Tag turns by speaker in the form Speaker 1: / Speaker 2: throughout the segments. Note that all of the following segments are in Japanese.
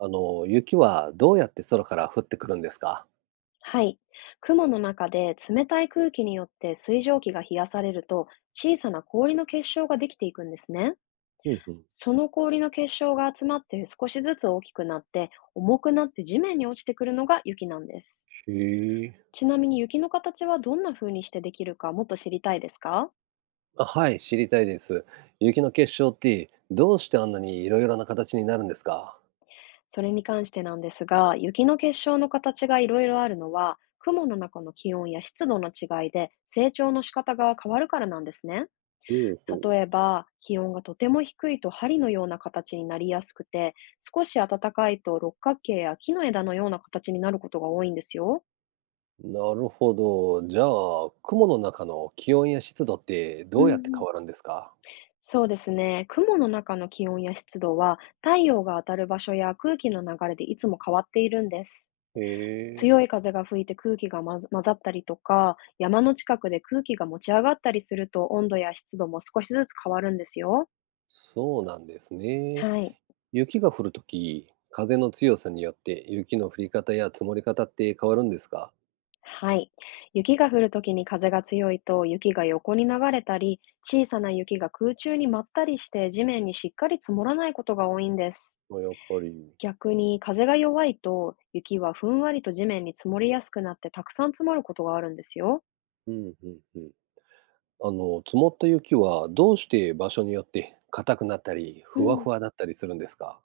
Speaker 1: あの、雪はどうやって空から降ってくるんですか？
Speaker 2: はい。雲の中で冷たい空気によって水蒸気が冷やされると、小さな氷の結晶ができていくんですね。
Speaker 1: うんうん。
Speaker 2: その氷の結晶が集まって少しずつ大きくなって、重くなって地面に落ちてくるのが雪なんです。
Speaker 1: へえ。
Speaker 2: ちなみに、雪の形はどんな風にしてできるか、もっと知りたいですか？
Speaker 1: あ、はい、知りたいです。雪の結晶ってどうしてあんなにいろいろな形になるんですか？
Speaker 2: それに関してなんですが、雪の結晶の形がいろいろあるのは、雲の中の気温や湿度の違いで成長の仕方が変わるからなんですね。
Speaker 1: ほうほう。
Speaker 2: 例えば、気温がとても低いと針のような形になりやすくて、少し暖かいと六角形や木の枝のような形になることが多いんですよ。
Speaker 1: なるほど。じゃあ、雲の中の気温や湿度って
Speaker 2: うん
Speaker 1: どうやって
Speaker 2: う
Speaker 1: 変
Speaker 2: ん。
Speaker 1: わるんですか？
Speaker 2: そうですね。雲の中の気温や湿度は、太陽が当たる場所や空気の流れでいつも変わっているんです。
Speaker 1: へえ。
Speaker 2: 強い風が吹いて空気が混ざったりとか、山の近くで空気が持ち上がったりすると、温度や湿度も少しずつ変わるんですよ。
Speaker 1: そうなんですね。
Speaker 2: はい。
Speaker 1: 雪が降るとき、風の強さによって雪の降り方や積もり方って変わるんですか？
Speaker 2: はい。雪が降るときに風が強いと、雪が横に流れたり、小さな雪が空中に舞ったりして、地面にしっかり積もらないことが多いんです。
Speaker 1: まあ、やっぱり。
Speaker 2: 逆に風が弱いと、雪はふんわりと地面に積もりやすくなって、たくさん積もることがあるんですよ。
Speaker 1: うんうんうん。あの、積もった雪はどうして場所によって硬くなったり、
Speaker 2: う
Speaker 1: ふわ
Speaker 2: ん。
Speaker 1: ふわだったりするんですか？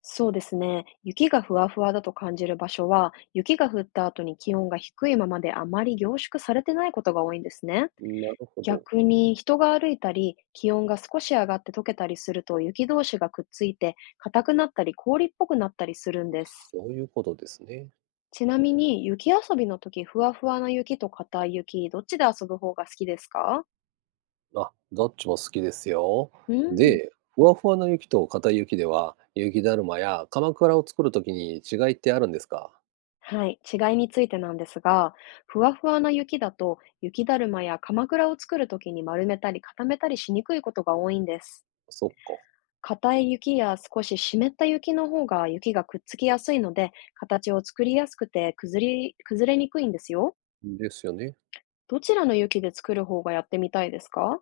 Speaker 2: そうですね。雪がふわふわだと感じる場所は、雪が降った後に気温が低いままで、あまり凝縮されてないことが多いんですね。
Speaker 1: なるほど。
Speaker 2: 逆に、人が歩いたり、気温が少し上がって溶けたりすると、雪同士がくっついて硬くなったり、氷っぽくなったりするんです。
Speaker 1: そういうことですね。
Speaker 2: ちなみに、雪遊びの時、ふわふわな雪と硬い雪、どっちで遊ぶ方が好きですか？
Speaker 1: あ、どっちも好きですよ。
Speaker 2: うん。
Speaker 1: で、ふわふわな雪と硬い雪では、雪だるまや鎌倉を作るときに違いってあるんですか？
Speaker 2: はい。違いについてなんですが、ふわふわな雪だと、雪だるまやかまくらを作る時に丸めたり固めたりしにくいことが多いんです。
Speaker 1: そっか。
Speaker 2: 硬い雪や少し湿った雪の方が雪がくっつきやすいので、形を作りやすくて、崩れにくいんですよ。
Speaker 1: ですよね。
Speaker 2: どちらの雪で作る方がやってみたいですか？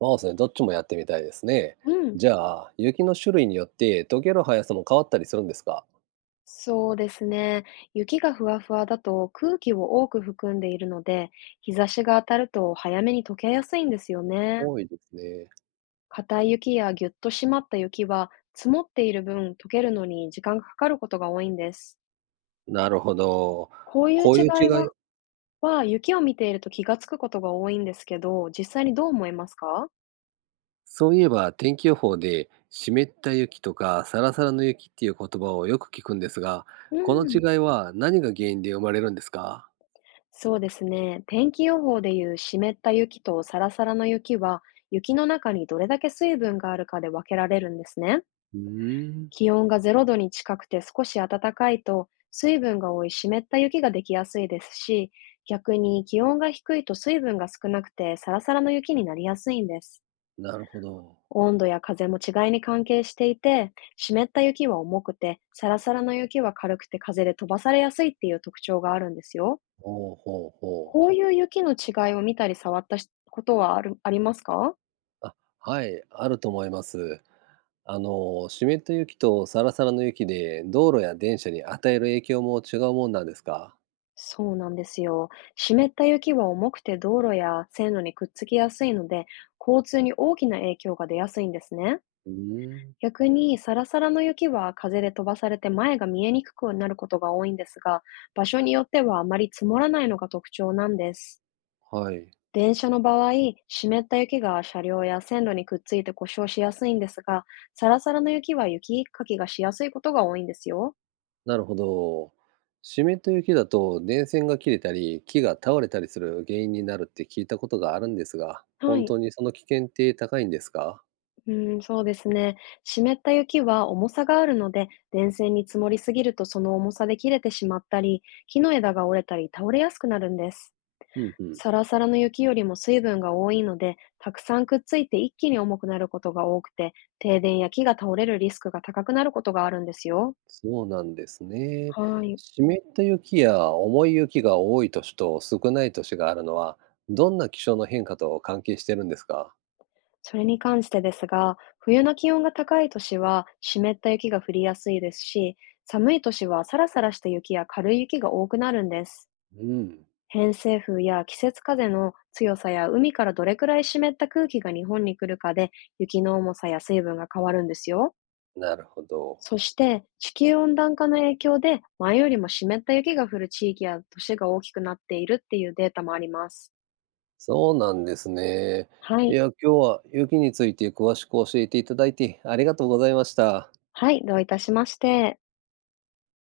Speaker 1: まあ、それどっちもやってみたいですね。
Speaker 2: うん、
Speaker 1: じゃあ、雪の種類によって溶ける速さも変わったりするんですか？
Speaker 2: そうですね。雪がふわふわだと空気を多く含んでいるので、日差しが当たると早めに溶けやすいんですよね。
Speaker 1: 多いですね。
Speaker 2: 硬い雪やぎゅっと締まった雪は、積もっている分、溶けるのに時間がかかることが多いんです。
Speaker 1: なるほど。
Speaker 2: こういう
Speaker 1: こう
Speaker 2: 違
Speaker 1: いう違
Speaker 2: い
Speaker 1: い。
Speaker 2: は、雪を見ていると気がつくことが多いんですけど、実際にどう思いますか？
Speaker 1: そういえば天気予報で湿った雪とかサラサラの雪っていう言葉をよく聞くんですが、
Speaker 2: う
Speaker 1: この
Speaker 2: ん。
Speaker 1: 違いは何が原因で生まれるんですか？
Speaker 2: そうですね。天気予報でいう湿った雪とサラサラの雪は、雪の中にどれだけ水分があるかで分けられるんですね。
Speaker 1: うーん、
Speaker 2: 気温が0度に近くて少し暖かいと、水分が多い湿った雪ができやすいですし、逆に気温が低いと、水分が少なくてサラサラの雪になりやすいんです。
Speaker 1: なるほど。
Speaker 2: 温度や風も違いに関係していて、湿った雪は重くて、サラサラの雪は軽くて風で飛ばされやすいっていう特徴があるんですよ。
Speaker 1: ほうほうほう。
Speaker 2: こういう雪の違いを見たり触ったしことはありますか？
Speaker 1: あ、はい、あると思います。あの、湿った雪とサラサラの雪で道路や電車に与える影響も違うもんなんですか？
Speaker 2: そうなんですよ。湿った雪は重くて道路や線路にくっつきやすいので、交通に大きな影響が出やすいんですね。
Speaker 1: うーん。
Speaker 2: 逆に、サラサラの雪は風で飛ばされて前が見えにくくなることが多いんですが、場所によってはあまり積もらないのが特徴なんです。
Speaker 1: はい。
Speaker 2: 電車の場合、湿った雪が車両や線路にくっついて故障しやすいんですが、サラサラの雪は雪かきがしやすいことが多いんですよ。
Speaker 1: なるほど。湿った雪だと電線が切れたり、木が倒れたりする原因になるって聞いたことがあるんですが、
Speaker 2: は
Speaker 1: 本
Speaker 2: い。
Speaker 1: 当にその危険って高いんですか？
Speaker 2: うん、そうですね。湿った雪は重さがあるので、電線に積もりすぎるとその重さで切れてしまったり、木の枝が折れたり倒れやすくなるんです。
Speaker 1: うんうん。
Speaker 2: サラサラの雪よりも水分が多いので、たくさんくっついて一気に重くなることが多くて、停電や木が倒れるリスクが高くなることがあるんですよ。
Speaker 1: そうなんですね。
Speaker 2: はい。
Speaker 1: 湿った雪や重い雪が多い年と少ない年があるのは、どんな気象の変化と関係してるんですか？
Speaker 2: それに関してですが、冬の気温が高い年は湿った雪が降りやすいですし、寒い年はサラサラした雪や軽い雪が多くなるんです。
Speaker 1: うん。
Speaker 2: 偏西風や季節風の強さや海からどれくらい湿った空気が日本に来るかで、雪の重さや水分が変わるんですよ。
Speaker 1: なるほど。
Speaker 2: そして、地球温暖化の影響で前よりも湿った雪が降る地域や都市が大きくなっているっていうデータもあります。
Speaker 1: そうなんですね。
Speaker 2: は
Speaker 1: い
Speaker 2: い。
Speaker 1: や、今日は雪について詳しく教えていただいてありがとうございました。
Speaker 2: はい。どういたしまして。